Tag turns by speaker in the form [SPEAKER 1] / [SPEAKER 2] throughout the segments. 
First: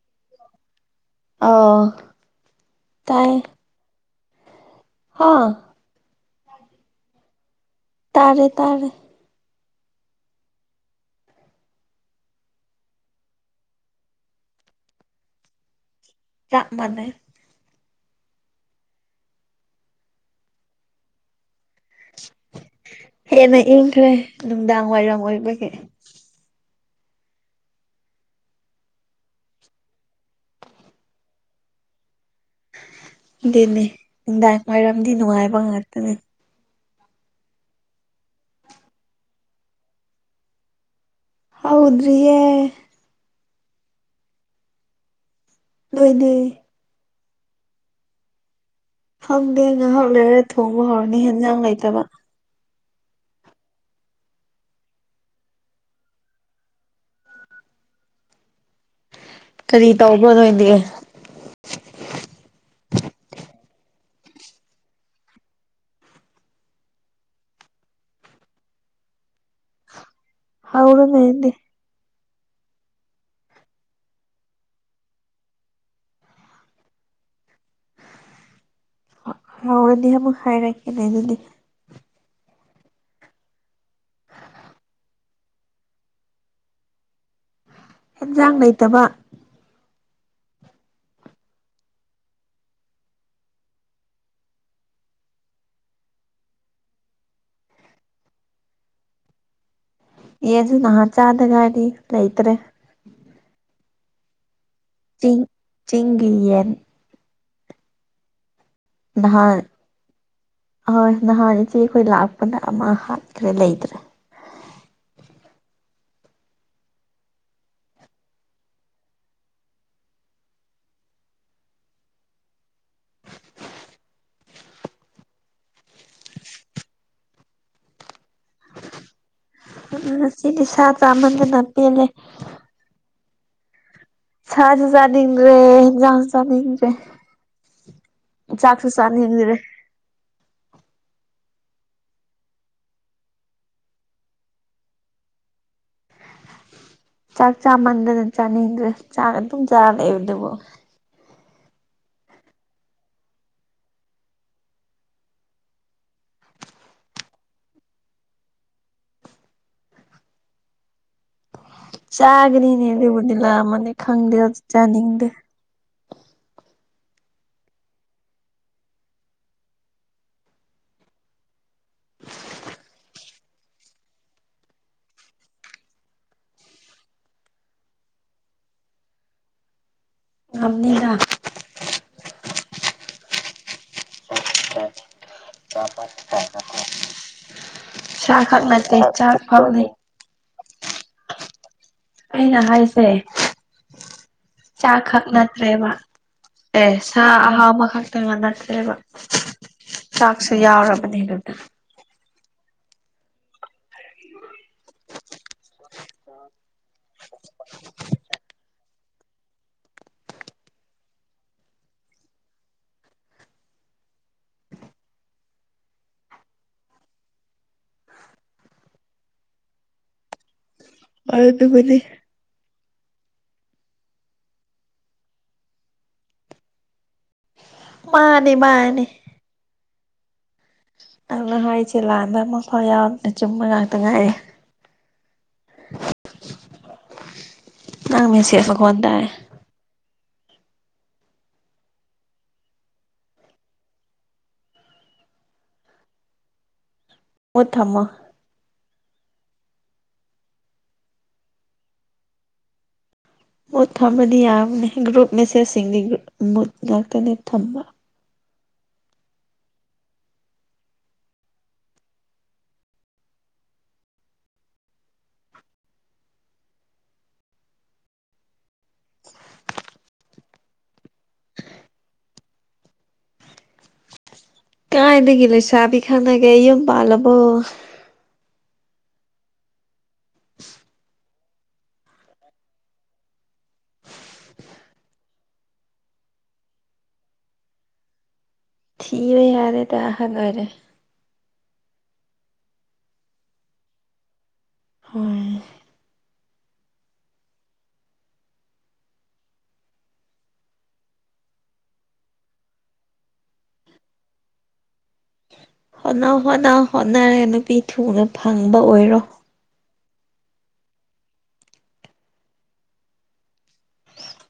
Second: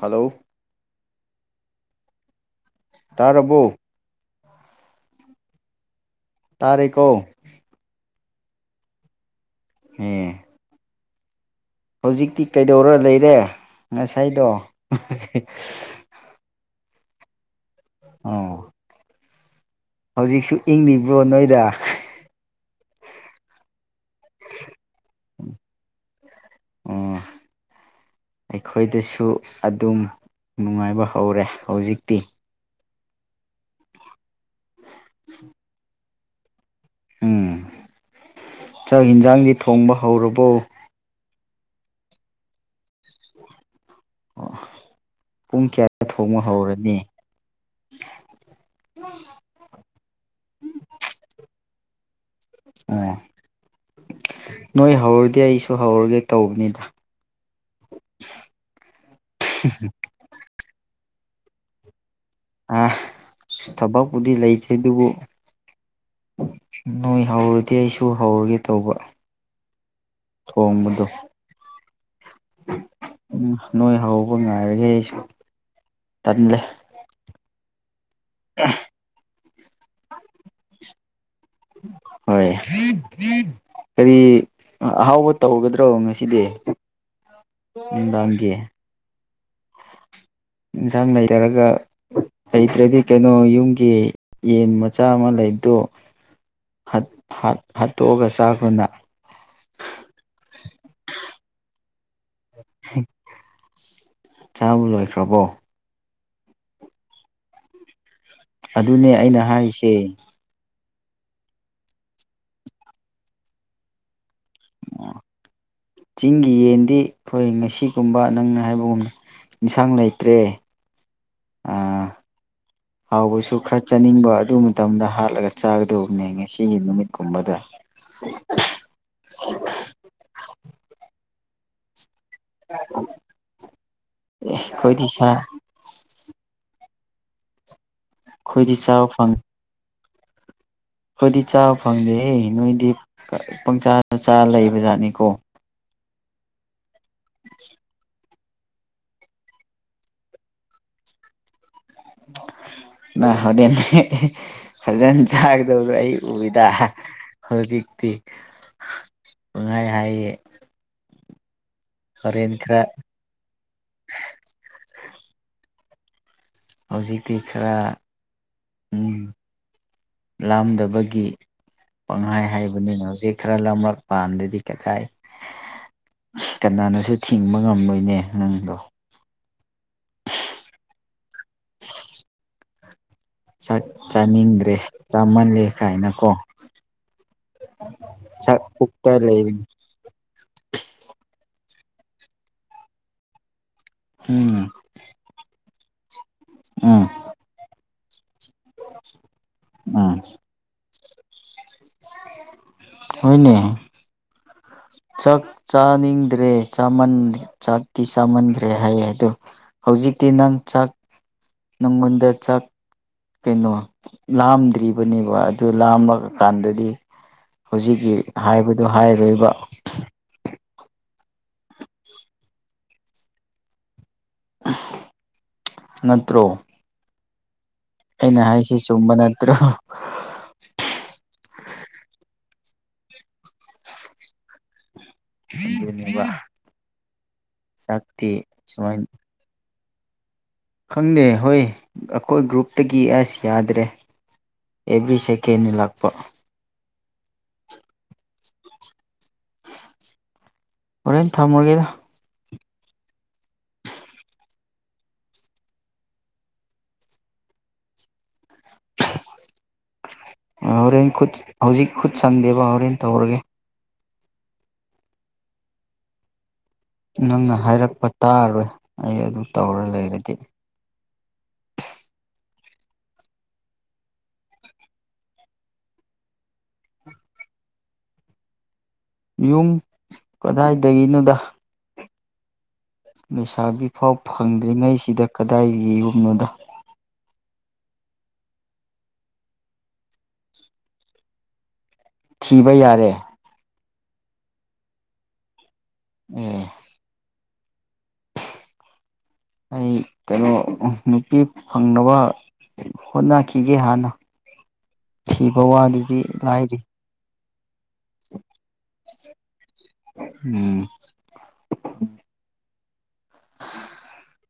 [SPEAKER 1] hello
[SPEAKER 2] ꯑ
[SPEAKER 1] ꯇꯔꯕꯨꯣ
[SPEAKER 2] ꯍꯥꯥ
[SPEAKER 1] ꯇꯥꯔꯈꯣ
[SPEAKER 2] ꯇꯥꯔꯦ ꯇꯥꯔꯦ
[SPEAKER 1] ꯍꯝ ꯍꯧꯖꯤꯛꯇꯤ ꯀꯩꯗꯧꯔ ꯂꯩꯔꯦ ꯉꯁꯥꯏꯗꯣ
[SPEAKER 2] ꯆꯞ ꯃꯅ
[SPEAKER 1] ꯑꯣ ꯍꯧꯖꯤꯛꯁꯨ ꯏꯪꯂꯤꯕ꯭ꯔꯣ ꯅꯣꯏꯗ
[SPEAKER 2] ꯍꯦꯟꯅ ꯏꯪꯈ꯭ꯔꯦ ꯅꯨꯡꯗꯥꯡ ꯋꯥꯏꯔꯝ ꯑꯣꯏꯕꯒꯤ
[SPEAKER 1] ꯑꯣ ꯑꯩꯈꯣꯏꯗꯁꯨ ꯑꯗꯨꯝ ꯅꯨꯡꯉꯥꯏꯕ ꯍꯧꯔꯦ ꯍꯧꯖꯤꯛꯇꯤ
[SPEAKER 2] ꯑꯗꯨꯅꯦ ꯅꯨꯡꯗꯥꯡ ꯋꯥꯏꯔꯝꯗꯤ ꯅꯨꯡꯉꯥꯏꯕ ꯉꯥꯛꯇꯅꯦ
[SPEAKER 1] ꯎꯝ ꯆꯥꯛ ꯌꯦꯟꯁꯥꯡꯗꯤ ꯊꯣꯡꯕ ꯍꯧꯔꯕꯣ
[SPEAKER 2] ꯍꯥꯎꯗ꯭ꯔꯦ
[SPEAKER 1] ꯑꯣ ꯄꯨꯡ ꯀꯌꯥꯗ
[SPEAKER 2] ꯅꯣꯏꯗꯤ
[SPEAKER 1] ꯊꯣꯡꯕ ꯍꯧꯔꯅꯤ
[SPEAKER 2] ꯈꯪꯗꯦ ꯉꯥꯏꯍꯥꯛ ꯂꯩꯔ ꯊꯣꯡꯕ ꯍꯧꯔꯅꯤ ꯍꯦꯟꯖꯥꯡ ꯂꯩꯇꯕ
[SPEAKER 1] ꯑ ꯅꯣꯏ ꯍꯧꯔꯗꯤ ꯑꯩꯁꯨ ꯍꯧꯔꯒꯦ ꯇꯧꯕꯅꯤꯗ [inaudible]
[SPEAKER 2] ꯀꯔꯤ ꯇꯧꯕꯣꯗ ꯑꯣꯏꯗꯤ
[SPEAKER 1] ꯊꯕꯛꯄꯨꯗꯤ ꯂꯩꯇꯦ ꯑꯗꯨꯕꯨ ꯅꯣꯏ ꯍꯧꯔꯗꯤ ꯑꯩꯁꯨ ꯍꯧꯔꯒꯦ ꯇꯧꯕ ꯊꯣꯡꯕꯗꯣ
[SPEAKER 2] ꯍꯧꯔꯅꯤ ꯑꯩꯗꯤ
[SPEAKER 1] ꯎꯝ ꯅꯣꯏ ꯍꯧꯕ ꯉꯥꯏꯔꯒꯦ ꯑꯩꯁꯨ ꯇꯜꯂꯦ
[SPEAKER 2] ꯍꯥꯎꯔꯅꯤ ꯑꯃꯨꯛ ꯍꯥꯏꯔꯛꯀꯦꯅꯦ ꯑꯗꯨꯗꯤ
[SPEAKER 1] ꯍꯣꯏ ꯀꯔꯤ ꯑꯍꯥꯎꯕ ꯇꯧꯒꯗ꯭ꯔꯣ ꯉꯁꯤꯗꯤ ꯦ
[SPEAKER 2] ꯑꯠꯇꯕ
[SPEAKER 1] ꯏꯟꯁꯥꯡ ꯅꯊꯔꯒ ꯂꯩꯇ꯭ꯔꯗꯤ ꯀꯩꯅꯣ ꯌꯨꯝꯒꯤ ꯌꯦꯟ ꯃꯆꯥ ꯑꯃ ꯂꯩꯕꯗꯣ ꯍꯠꯠ ꯍꯥꯠꯇꯣꯛꯑꯒ ꯆꯥꯛꯀꯨꯅ
[SPEAKER 2] ꯑꯦꯁꯨ ꯅꯍꯥ ꯆꯥꯗꯒꯒꯥꯗꯤ ꯂꯩꯇ꯭ꯔꯦ
[SPEAKER 1] ꯎꯝ ꯆꯥ ꯂꯣ
[SPEAKER 2] ꯆ ꯆꯤꯒꯌꯟ
[SPEAKER 1] ꯑꯗꯨꯅꯦ ꯑꯩꯅ ꯍꯥꯏꯔꯤꯁꯦ
[SPEAKER 2] ꯑꯍꯣꯏ ꯅꯍꯥꯟ ꯏꯆꯦ ꯑꯩꯈꯣꯏ ꯂꯥꯛꯄꯅ ꯑꯃ ꯍꯥꯠꯈ꯭ꯔꯦ ꯂꯩꯗ꯭ꯔꯦ
[SPEAKER 1] ꯑꯣ ꯆꯤꯡꯒꯤ ꯌꯦꯟꯗꯤ ꯑꯩꯈꯣꯏ ꯉꯁꯤꯒꯨꯝꯕ ꯅꯪꯅ ꯍꯥꯏꯕꯒꯨꯝꯅ ꯏꯟꯁꯥꯡ ꯂꯩꯇ꯭ꯔꯦ ꯑꯥ ꯍꯥꯎꯕꯁꯨ ꯈꯔ ꯆꯥꯅꯤꯡꯕ ꯑꯗꯨ ꯃꯇꯝꯗ ꯍꯥꯠꯂꯒ ꯆꯥꯒꯗꯧꯕꯅꯦ ꯉꯁꯤꯒꯤ ꯅꯨꯃꯤꯠꯀꯨꯝꯕꯗ
[SPEAKER 2] ꯉꯁꯤ ꯅꯤꯁꯥ ꯆꯥꯍꯟꯗꯅ ꯄꯦꯜꯂꯦ
[SPEAKER 1] ꯑ
[SPEAKER 2] ꯁꯥꯖ ꯆꯗ꯭ꯔꯦ ꯍꯖꯥꯡ ꯆꯗ꯭ꯔꯦ
[SPEAKER 1] ꯑꯩꯈꯣꯏꯗꯤ
[SPEAKER 2] ꯆꯥꯛꯁꯨ
[SPEAKER 1] ꯆꯥꯕ
[SPEAKER 2] ꯆꯅꯤ
[SPEAKER 1] ꯐꯪ
[SPEAKER 2] ꯍꯤꯟꯗꯔꯦ
[SPEAKER 1] ꯑꯩꯈꯣꯏꯗꯤ ꯆꯥꯕ ꯐꯪꯗꯦ ꯅꯣꯏꯗꯤ ꯄꯪꯆꯥ ꯆꯥ ꯂꯩꯕ ꯖꯥꯠꯅꯤꯀꯣ
[SPEAKER 2] ꯆꯥꯛ ꯆꯥꯃꯟꯗꯅ ꯆꯥꯅꯤꯡꯗ꯭ꯔꯦ ꯆꯥ ꯑꯗꯨꯝ ꯆꯥꯔ ꯂꯩꯕ ꯑꯗꯨꯕꯨ
[SPEAKER 1] ꯑꯣ ꯅ ꯍꯣꯔꯦꯟ ꯐꯖꯅ ꯆꯥꯒꯗꯧꯁꯨ ꯑꯩ ꯎꯏꯗ ꯍꯧꯖꯤꯛꯇꯤ ꯥꯏ ꯍꯥꯏꯌꯦ ꯍꯣꯔꯦꯟ ꯈꯔ
[SPEAKER 2] ꯆꯥꯒꯔꯤꯅꯦꯗꯤꯕꯨꯗꯤꯂ ꯃꯅꯤ ꯈꯪꯗꯦ ꯆꯥꯅꯤꯡꯗꯦ
[SPEAKER 1] ꯍꯧꯖꯤꯛꯇꯤ ꯈꯔ ꯎꯝ ꯂꯥꯝꯗꯕꯒꯤ ꯄꯪꯍꯥꯏ ꯍꯥꯏꯕꯅꯤꯅ ꯍꯧꯖꯤꯛ ꯈꯔ ꯂꯝꯔꯛ ꯄꯥꯟꯗꯗꯤ ꯀꯈꯥꯏ ꯀꯅꯥꯅꯁꯨ ꯊꯤꯡꯕ ꯉꯝꯂꯣꯏꯅꯦ ꯅꯪꯗꯣ
[SPEAKER 2] ꯉꯅꯤꯗ
[SPEAKER 1] ꯥꯛ ꯆꯥꯅꯤꯡꯗ꯭ꯔꯦ ꯆꯥꯃꯜꯂꯦ ꯀꯥꯏꯅ ꯀꯣ ꯆ
[SPEAKER 2] ꯆꯥꯈꯛ ꯅꯠꯇꯦ
[SPEAKER 1] ꯄꯨꯛꯇꯛꯇ
[SPEAKER 2] ꯆꯥꯛ
[SPEAKER 1] ꯂꯩ
[SPEAKER 2] ꯐꯥꯎꯅꯤ ꯑꯩꯅ ꯍꯥꯏꯁꯦ
[SPEAKER 1] ꯎꯝ
[SPEAKER 2] ꯆꯥꯈꯛ ꯅꯠꯇ꯭ꯔꯦ ꯋꯥ ꯑꯦ
[SPEAKER 1] ꯎꯝ
[SPEAKER 2] ꯁ ꯑꯍꯕ ꯀꯩꯅꯩꯅ ꯅꯠꯇ꯭ꯔꯦꯕ ꯆꯥꯛꯁꯨ ꯌꯥꯎꯔꯕꯅꯦ ꯑꯗꯨꯗ
[SPEAKER 1] ꯍꯅꯦ ꯆꯥꯛ ꯆꯥꯅꯤꯡꯗ꯭ꯔꯦ ꯆꯃꯟ ꯆꯥꯛꯇꯤ ꯆꯥꯃꯟꯕ꯭ꯔ ꯇ꯭ꯔꯦ ꯍꯥꯏꯌꯦ ꯑꯗꯣ ꯍꯧꯖꯤꯛꯇꯤ ꯅꯪ ꯆꯥꯛ ꯅꯪꯉꯣꯟꯗ ꯆꯥꯛ ꯀꯩꯅꯣ ꯂꯥꯝꯗ꯭ꯔꯤꯕꯅꯦꯕ ꯑꯗꯨ ꯂꯥꯝꯃ ꯀꯥꯟꯗꯗꯤ ꯍꯧꯖꯤꯛꯀꯤ ꯍꯥꯏꯕꯗꯣ ꯍꯥꯏꯔꯣꯏꯕ
[SPEAKER 2] ꯑꯕꯤꯕꯨꯅꯤ
[SPEAKER 1] ꯅꯠꯇ꯭ꯔꯣ ꯑꯩꯅ
[SPEAKER 2] ꯃꯥꯅꯦ
[SPEAKER 1] ꯍꯥꯏꯁꯤ
[SPEAKER 2] ꯃꯥꯅꯦ
[SPEAKER 1] ꯆꯨꯝꯕ ꯅꯠꯇ꯭ꯔꯣ
[SPEAKER 2] ꯑꯗꯨꯅ ꯍꯥꯏꯔꯤꯁꯦ ꯂꯥꯟꯗ ꯃꯁꯥ ꯌꯥꯎ ꯆꯨꯝꯕ ꯉꯥꯛꯇ ꯉꯥꯏꯔ
[SPEAKER 1] [inaudible] ꯆꯥꯛꯇꯤ
[SPEAKER 2] ꯅꯪꯅꯦ ꯁꯦꯠꯄ ꯈꯣ
[SPEAKER 1] ꯁꯨꯃꯥꯏꯅ
[SPEAKER 2] ꯇꯥꯏꯦ
[SPEAKER 1] ꯈꯪꯗꯦ ꯍꯣꯏ ꯑꯩꯈꯣꯏ ꯒ꯭ꯔꯨꯞꯇꯒꯤ ꯑꯁ ꯌꯥꯗ꯭ꯔꯦ ꯑꯦꯕ꯭ꯔꯤ ꯁꯦꯀꯦꯟ ꯂꯥꯛꯄ
[SPEAKER 2] ꯃꯊꯃ
[SPEAKER 1] ꯍꯣꯔꯦꯟ ꯊꯝꯃꯨꯔꯒꯦꯗ
[SPEAKER 2] ꯃꯨꯠ ꯊꯝꯕꯗꯤ ꯌꯥꯕꯅꯦ ꯒ꯭ꯔꯨꯞ ꯃꯦꯁꯦꯁꯁꯤꯡꯗꯤ ꯃꯨꯠ ꯉꯥꯛꯇꯅꯦ ꯊꯝꯕ
[SPEAKER 1] ꯍꯣꯔꯦꯟ ꯈꯨꯠ ꯍꯧꯖꯤꯛ ꯈꯨꯠ ꯁꯪꯗꯦꯕ ꯍꯣꯔꯦꯟ ꯇꯧꯔꯒꯦ ꯅꯪꯅ ꯍꯥꯏꯔꯛꯄ ꯇꯥꯔꯣꯏ ꯑꯩ ꯑꯗꯨ ꯇꯧꯔ ꯂꯩꯔꯗꯤ
[SPEAKER 2] ꯀꯥꯏꯅꯒ ꯂꯩꯁꯕꯤ ꯈꯥꯟꯒꯦ ꯏꯨꯝ ꯄꯜꯕꯣ
[SPEAKER 1] ꯌꯨꯝ ꯀꯗꯥꯏꯗꯒꯤꯅꯣꯗ ꯂꯩꯁꯥꯕꯤ ꯐꯥꯎ ꯐꯪꯗ꯭ꯔꯤꯉꯩꯁꯤꯗ ꯀꯗꯥꯏ ꯌꯦꯒꯨꯝꯅꯣꯗ
[SPEAKER 2] ꯊꯕ ꯌꯥꯔꯦ ꯇ ꯑꯍ ꯈꯔꯦ
[SPEAKER 1] ꯊꯤꯕ ꯌꯥꯔꯦ
[SPEAKER 2] ꯍꯣꯏ
[SPEAKER 1] ꯑꯦ ꯑꯩ ꯀꯩꯅꯣ ꯅꯨꯄꯤ ꯐꯪꯅꯕ ꯍꯣꯠꯅꯈꯤꯒꯦ ꯍꯥꯟꯅ ꯊꯤꯕ ꯋꯥꯗꯤ
[SPEAKER 2] ꯍꯣꯠꯅ ꯍꯣꯠꯅ ꯍꯣꯠꯅꯔꯦ ꯅꯨꯄꯤ ꯊꯨꯅ ꯐꯪꯕ ꯑꯣꯏꯔꯣ
[SPEAKER 1] ꯎꯝ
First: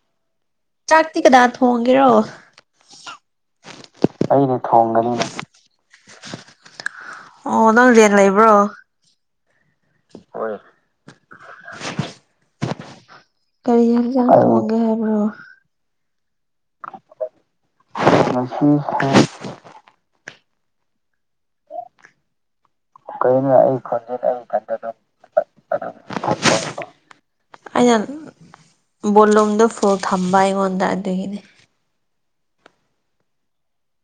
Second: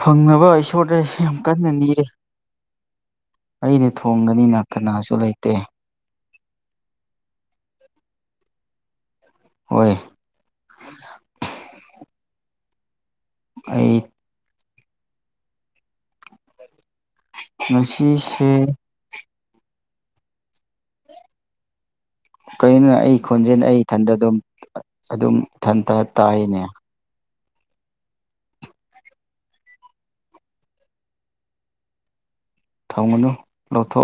[SPEAKER 1] ꯐꯪꯅꯕ ꯁꯣꯔꯗꯔꯦ
[SPEAKER 2] ꯆꯥꯛꯇꯤ
[SPEAKER 1] ꯌꯥꯝ
[SPEAKER 2] ꯀꯅꯥ
[SPEAKER 1] ꯀꯟꯅ ꯅꯤꯔꯦ
[SPEAKER 2] ꯊꯣꯡꯒꯦꯔꯣ
[SPEAKER 1] ꯑꯩꯅ ꯊꯣꯡꯒꯅꯤꯅ
[SPEAKER 2] ꯑꯩꯅ
[SPEAKER 1] ꯀꯅꯥꯁꯨ
[SPEAKER 2] ꯊꯣꯡꯒꯅꯤꯅ
[SPEAKER 1] ꯂꯩꯇꯦ
[SPEAKER 2] ꯑꯣ ꯅꯪ ꯖꯤꯌꯥꯟ ꯂꯩꯕ꯭ꯔꯣ
[SPEAKER 1] ꯍꯣꯏ
[SPEAKER 2] ꯍꯣꯏ ꯀꯔꯤ
[SPEAKER 1] ꯑꯩ
[SPEAKER 2] ꯑꯦꯜꯖꯝ ꯃꯒ ꯍꯥꯏꯕ꯭ꯔꯣ
[SPEAKER 1] ꯉꯁꯤꯁꯦ
[SPEAKER 2] ꯎꯝ
[SPEAKER 1] ꯀꯔꯤꯒꯤꯣ ꯑꯩ
[SPEAKER 2] ꯀꯩꯅꯣ
[SPEAKER 1] ꯈꯣꯟꯖꯦꯜ ꯑꯩ ꯏꯊꯟꯗ
[SPEAKER 2] ꯈꯣꯟꯖꯦꯜ
[SPEAKER 1] ꯑꯗꯨꯝ
[SPEAKER 2] ꯑꯩ ꯏꯊꯟꯇ
[SPEAKER 1] ꯑꯗꯨꯝ
[SPEAKER 2] ꯑꯗꯨꯝ
[SPEAKER 1] ꯏꯊꯟꯇ ꯇꯥꯏꯅꯦ
[SPEAKER 2] ꯊꯝꯕ ꯑꯩꯅ ꯕꯣꯂꯨꯝꯗꯨ ꯐꯨ ꯊꯝꯕ ꯑꯩꯉꯣꯟꯗ ꯑꯗꯨꯒꯤꯗꯤ
[SPEAKER 1] ꯊꯥꯎ ꯃꯅꯨꯡꯅ ꯂꯇꯣ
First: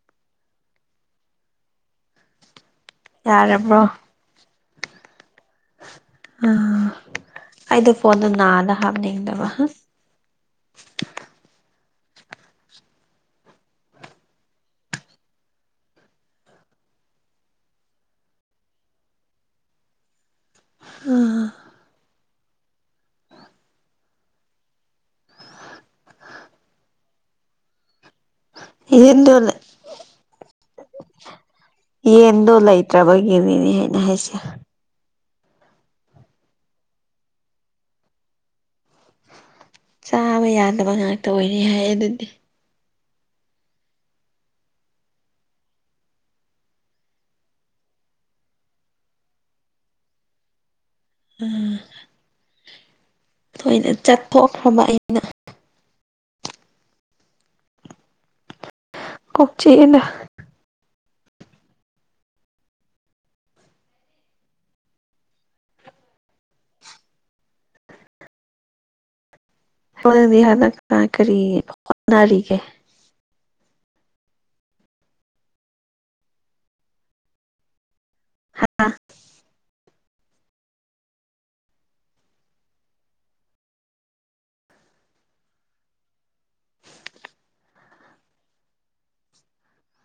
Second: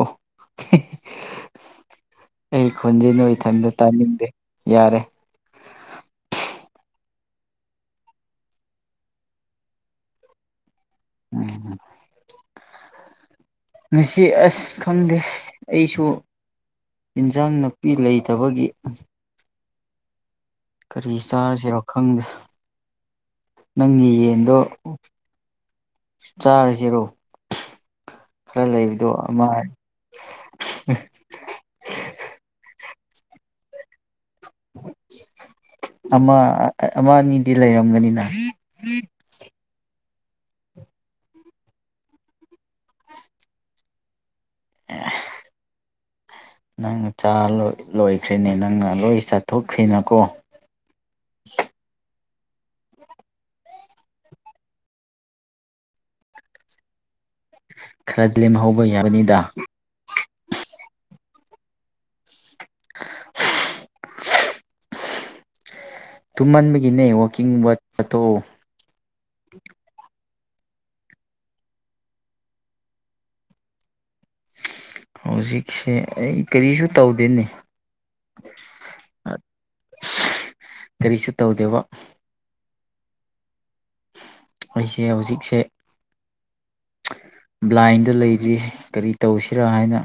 [SPEAKER 1] ꯑꯩ ꯈꯣꯟꯖꯦ ꯅ ꯏꯊꯟꯗ
[SPEAKER 2] ꯌꯥꯔꯕ꯭ꯔꯣ
[SPEAKER 1] ꯇꯥꯅꯤꯡꯗꯦ ꯌꯥꯔꯦ
[SPEAKER 2] ꯑ ꯑꯩꯗꯣ ꯐꯣꯟꯗꯣ ꯅꯥꯗ ꯍꯥꯞꯅꯤꯡꯗꯕ ꯍꯥ
[SPEAKER 1] ꯎꯝ ꯉꯁꯤ ꯑꯁ ꯈꯪꯗꯦ ꯑꯩꯁꯨ ꯏꯟꯖꯥꯡ ꯅꯥꯄꯤ ꯂꯩꯇꯕꯒꯤ ꯀꯔꯤ ꯆꯥꯔꯁꯤꯔꯣ ꯈꯪꯗꯦ ꯅꯪꯒꯤ ꯌꯦꯟꯗꯣ ꯆꯥꯔꯤꯁꯤꯔꯣ ꯈꯔ ꯂꯩꯕꯗꯣ
[SPEAKER 2] ꯌꯦꯟꯗꯣ
[SPEAKER 1] ꯑꯃ
[SPEAKER 2] ꯌꯦꯟꯗꯣ ꯂꯩꯇ꯭ꯔꯕꯒꯤꯅꯤꯅꯦ ꯍꯥꯏꯅ ꯍꯥꯏꯁꯦ
[SPEAKER 1] ꯑꯃ ꯑꯃ ꯑꯅꯤꯗꯤ ꯂꯩꯔꯝꯒꯅꯤꯅ
[SPEAKER 2] ꯆꯥꯕ ꯌꯥꯗꯕ ꯉꯥꯛꯇ ꯑꯣꯏꯅꯤ ꯍꯥꯏ ꯑꯗꯨꯗꯤ
[SPEAKER 1] ꯑ ꯅꯪ ꯆꯥ ꯂꯣꯏꯈ꯭ꯔꯔꯤꯅꯦ ꯅꯪꯅ ꯂꯣꯏ ꯆꯥꯊꯣꯛꯈ꯭ꯔꯤꯅꯀꯣ
[SPEAKER 2] ꯎ ꯊꯣꯏꯅ ꯆꯠꯊꯣꯛꯈ꯭ꯔꯕ ꯑꯩꯅ
[SPEAKER 1] ꯈꯔꯗꯤ ꯂꯦꯝꯍꯧꯕ ꯌꯥꯕꯅꯤ
[SPEAKER 2] ꯀ ꯆꯅ
[SPEAKER 1] [inaudible] ꯇꯨꯝꯃꯟꯕꯒꯤꯅꯦ ꯋꯥꯛꯀꯤꯡ ꯋꯥꯇꯣ
[SPEAKER 2] ꯍꯗꯤ ꯍꯅꯛ ꯇ ꯀꯔꯤ ꯍꯅꯔꯤꯒ
[SPEAKER 1] ꯍꯧꯖꯤꯛꯁꯦ ꯑꯩ ꯀꯔꯤꯁꯨ ꯇꯧꯗꯦꯅꯦ
[SPEAKER 2] ꯍꯥꯥ
[SPEAKER 1] ꯀꯔꯤꯁꯨ ꯇꯧꯗꯦꯕ ꯑꯩꯁꯦ ꯍꯧꯖꯤꯛꯁꯦ ꯕ꯭ꯂꯥꯏꯟꯗ ꯂꯩꯔꯤ ꯀꯔꯤ ꯇꯧꯁꯤꯔꯥ ꯍꯥꯏꯅ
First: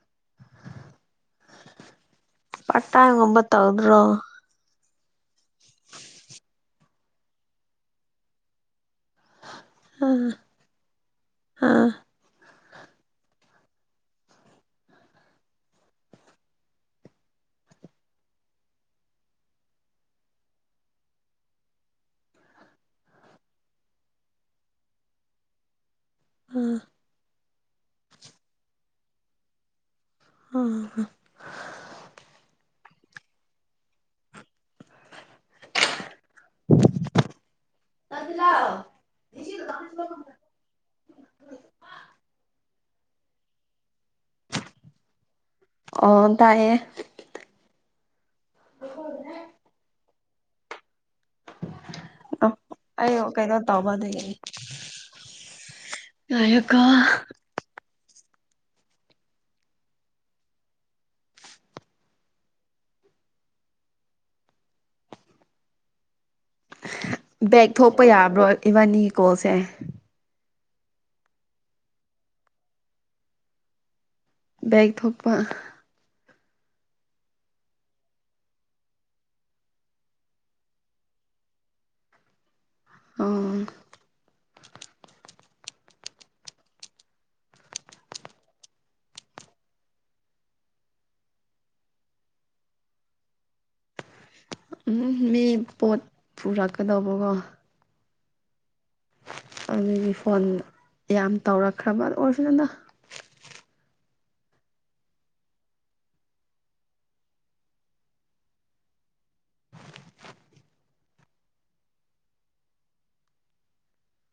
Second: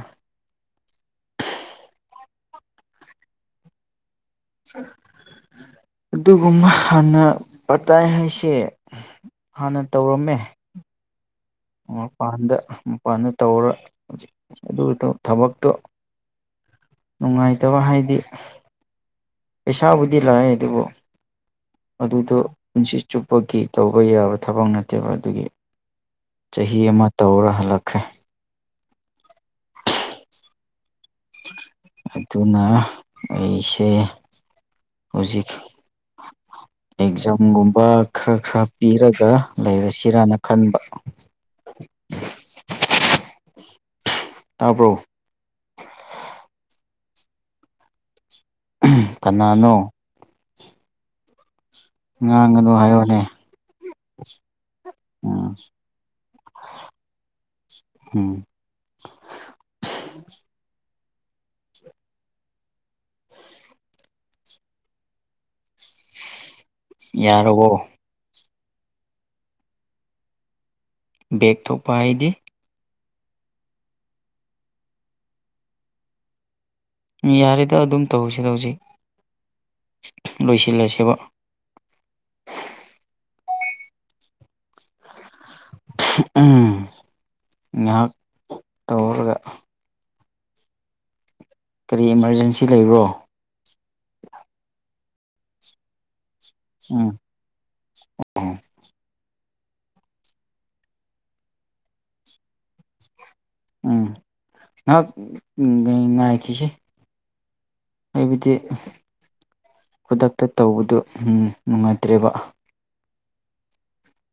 [SPEAKER 2] ꯄꯠꯇꯥꯏꯒꯝꯕ ꯇꯧꯗꯔꯣ
[SPEAKER 1] ꯑꯗꯨꯒꯨꯝꯕ ꯍꯥꯟꯅ ꯄꯇꯥꯏ ꯍꯥꯏꯁꯦ ꯍꯥꯟꯅ
[SPEAKER 2] ꯑꯥ
[SPEAKER 1] ꯇꯧꯔꯝꯃꯦ
[SPEAKER 2] ꯑꯥ
[SPEAKER 1] ꯃꯄꯥꯟꯗ ꯃꯄꯥꯟꯗ ꯇꯧꯔ ꯍꯧꯖꯤꯛ ꯑꯗꯨ ꯊꯕꯛꯇꯣ ꯅꯨꯡꯉꯥꯏꯇꯕ ꯍꯥꯏꯗꯤ ꯄꯩꯁꯥꯕꯨꯗꯤ ꯂꯥꯛꯑꯦ ꯑꯗꯨꯕꯨ ꯑꯗꯨꯗꯣ ꯄꯨꯟꯁꯤ ꯆꯨꯞꯄꯒꯤ ꯇꯧꯕ ꯌꯥꯕ ꯊꯕꯛ ꯅꯠꯇꯦꯕ ꯑꯗꯨꯒꯤ
[SPEAKER 2] ꯑꯥ
[SPEAKER 1] ꯆꯍꯤ ꯑꯃ ꯇꯧꯔ ꯍꯜꯂꯛꯈ꯭ꯔꯦ
[SPEAKER 2] ꯎꯝ
[SPEAKER 1] ꯑꯗꯨꯅ ꯑꯩꯁꯦ ꯍꯧꯖꯤꯛ ꯑꯦꯛꯖꯥꯝꯒꯨꯝꯕ ꯈꯔ ꯈꯔ ꯄꯤꯔꯒ ꯂꯩꯔꯁꯤꯔꯥꯅ ꯈꯟꯕ ꯇꯥꯄꯣ
[SPEAKER 2] ꯑꯣ ꯇꯥꯏꯌꯦ
[SPEAKER 1] ꯀꯅꯥꯅꯣ
[SPEAKER 2] ꯑ
[SPEAKER 1] ꯑꯪ
[SPEAKER 2] ꯑꯩ ꯀꯩꯅꯣ ꯇꯧꯕ ꯑꯗꯨꯗꯒꯤꯅꯤ
[SPEAKER 1] ꯎꯝ
[SPEAKER 2] ꯑꯩꯒ
[SPEAKER 1] ꯎꯝ
[SPEAKER 2] ꯕꯦꯛ
[SPEAKER 1] ꯌꯥꯔꯕꯣ
[SPEAKER 2] ꯊꯣꯛꯄ ꯌꯥꯕ꯭ꯔꯣ ꯏꯕꯥꯅꯤ ꯀꯣꯜꯁꯦ
[SPEAKER 1] ꯕꯦꯛ ꯊꯣꯛꯄ ꯍꯥꯏꯗꯤ
[SPEAKER 2] ꯕꯏꯛ ꯊ ꯊꯣꯛꯣꯛꯛꯄ
[SPEAKER 1] ꯌꯥꯔꯦꯗ ꯑꯗꯨꯝ ꯇꯧꯁꯤꯗ ꯍꯧꯖꯤꯛ ꯂꯣꯏꯁꯤꯜꯂꯁꯦꯕ
[SPEAKER 2] ꯑꯣ
[SPEAKER 1] ꯉꯥꯏꯍꯥꯛ ꯇꯧꯔꯒ ꯀꯔꯤ ꯏꯃꯥꯔꯖꯦꯟꯁꯤ ꯂꯩꯕ꯭ꯔꯣ
[SPEAKER 2] ꯎꯝ ꯃꯤ ꯄꯣꯠ
[SPEAKER 1] ꯎꯝ
[SPEAKER 2] ꯄꯨꯔꯛꯀꯗꯧꯕꯀꯣ ꯑꯗꯨꯗꯒꯤ ꯐꯣꯟ ꯌꯥꯝ ꯇꯧꯔꯛꯈ꯭ꯔꯕ ꯑꯣꯏꯔꯁꯨ ꯅꯟꯗ
[SPEAKER 1] ꯎꯝ ꯉꯍꯥꯛ ꯉꯥꯏꯈꯤꯁꯦ ꯍꯥꯏꯕꯗꯤ ꯈꯨꯗꯛꯇ ꯇꯧꯕꯗꯨ ꯅꯨꯡꯉꯥꯏꯇ꯭ꯔꯦꯕ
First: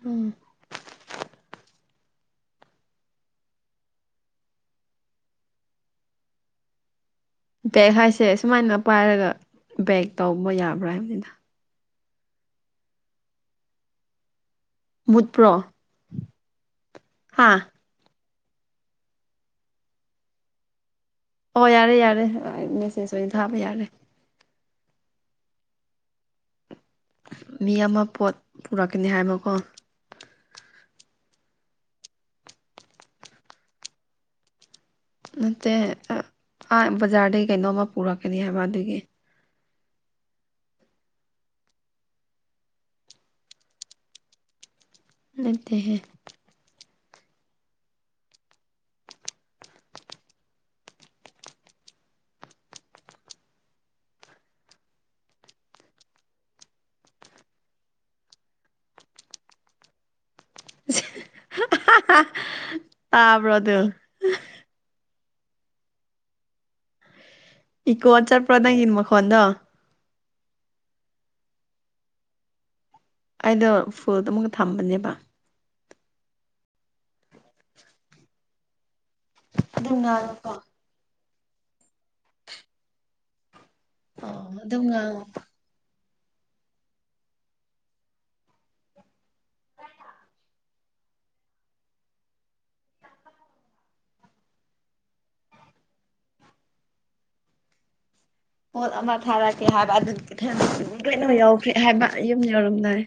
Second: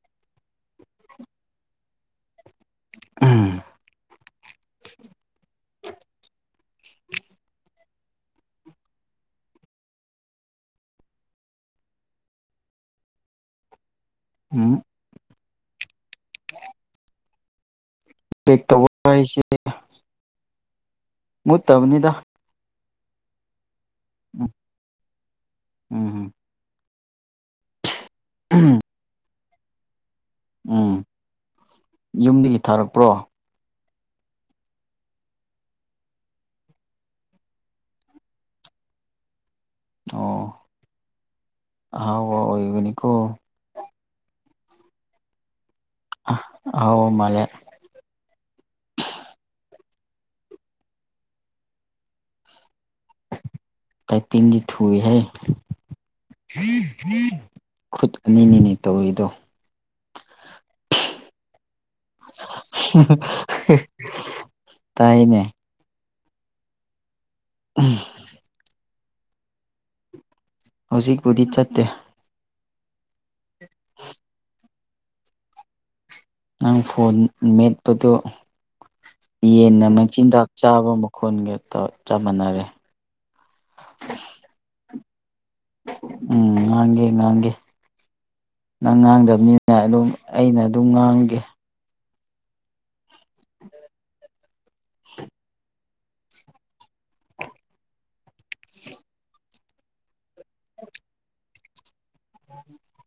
[SPEAKER 2] ꯎꯝ
[SPEAKER 1] ꯎꯝ
[SPEAKER 2] ꯕꯦꯛ ꯍꯥꯏꯁꯦ ꯁꯨꯃꯥꯏꯅ ꯄꯥꯏꯔꯒ ꯕꯦꯛ ꯇꯧꯕ ꯌꯥꯕ꯭ꯔꯥ ꯍꯥꯏꯕꯅꯤꯅ
[SPEAKER 1] ꯎꯝ
[SPEAKER 2] ꯃꯨꯠꯄ꯭ꯔꯣ ꯍꯥ
[SPEAKER 1] ꯕꯦꯛ ꯇꯧꯕ ꯍꯥꯏꯁꯦ
[SPEAKER 2] ꯑꯣ ꯌꯥꯔꯦ
[SPEAKER 1] ꯃꯨꯠꯇꯕꯅꯤꯗ
[SPEAKER 2] ꯌꯥꯔꯦ ꯑꯩ ꯃꯦꯁꯦꯖ ꯑꯣꯏꯅ ꯊꯥꯕ ꯌꯥꯔꯦ
[SPEAKER 1] ꯎꯝ ꯎꯝ ꯎꯝ
[SPEAKER 2] ꯃꯤ ꯑꯃ ꯄꯣꯠ ꯄꯨꯔꯛꯀꯅꯤ ꯍꯥꯏꯕꯀꯣ
[SPEAKER 1] ꯎꯝ ꯌꯨꯝꯗꯒꯤ ꯊꯥꯔꯛꯄ꯭ꯔꯣ
[SPEAKER 2] ꯅꯠꯇꯦ ꯑꯥ ꯕꯖꯥꯔꯗꯒꯤ ꯀꯩꯅꯣꯝꯃ ꯄꯨꯔꯛꯀꯅꯤ ꯍꯥꯏꯕ ꯑꯗꯨꯒꯤ
[SPEAKER 1] ꯑꯣ ꯍꯥꯎ ꯏꯕꯅꯤꯀꯣ
[SPEAKER 2] ꯂꯩꯦꯍꯦ
[SPEAKER 1] ꯑꯥꯎ ꯃꯂꯦ ꯀꯥꯏ ꯄꯤꯡꯖꯠ ꯍꯨꯏ ꯍ ꯈꯨꯨꯠ ꯑꯅꯤ ꯅꯤꯅꯤ ꯇꯧꯏꯗꯣ
[SPEAKER 2] ꯇꯥꯕ꯭ꯔꯣ ꯑꯗꯨ
[SPEAKER 1] ꯇꯥꯏꯅꯦ
[SPEAKER 2] ꯏꯀꯣ ꯑꯆꯥ ꯄ꯭ꯔꯗꯪꯅ ꯃꯈ ꯈꯣꯟꯗ
[SPEAKER 1] ꯍꯧꯖꯤꯛꯄꯨꯗꯤ ꯆꯠꯇꯦ
[SPEAKER 2] ꯑꯩꯗꯣ ꯐꯨꯜꯗꯨ ꯑꯃꯨꯀ ꯊꯝꯕꯅꯦꯕ
[SPEAKER 1] ꯅꯪ ꯐꯣꯟ ꯃꯦꯠꯄꯗꯨꯣ ꯌꯦꯟꯅ
[SPEAKER 2] ꯑꯗꯨꯝ
[SPEAKER 1] ꯃꯆꯤꯟꯖꯥꯛ
[SPEAKER 2] ꯉꯥꯡꯉꯣꯀꯣ
[SPEAKER 1] ꯆꯥꯕꯨ ꯈꯨꯟꯒꯛꯇ ꯆꯞ ꯃꯥꯟꯅꯔꯦ
[SPEAKER 2] ꯑ ꯑꯗꯨ
[SPEAKER 1] ꯎꯝ ꯉꯥꯡꯒꯦ ꯉꯥꯡꯒꯦ ꯅꯪ ꯉꯥꯡꯗꯕꯅꯤꯅ ꯑꯗꯨꯝ ꯑꯩꯅ ꯑꯗꯨꯝ ꯉꯥꯡꯒꯦ [unintelligible] [inaudible]
[SPEAKER 2] ꯄꯣꯠ ꯑꯃ ꯊꯥꯔꯛꯀꯦ ꯍꯥꯏꯕ ꯑꯗꯨꯊꯪ ꯂꯣꯏꯅꯃꯛ ꯌꯥꯎꯈ꯭ꯔꯦ ꯍꯥꯏꯕ ꯌꯨꯝ ꯌꯧꯔꯝꯗꯔꯦ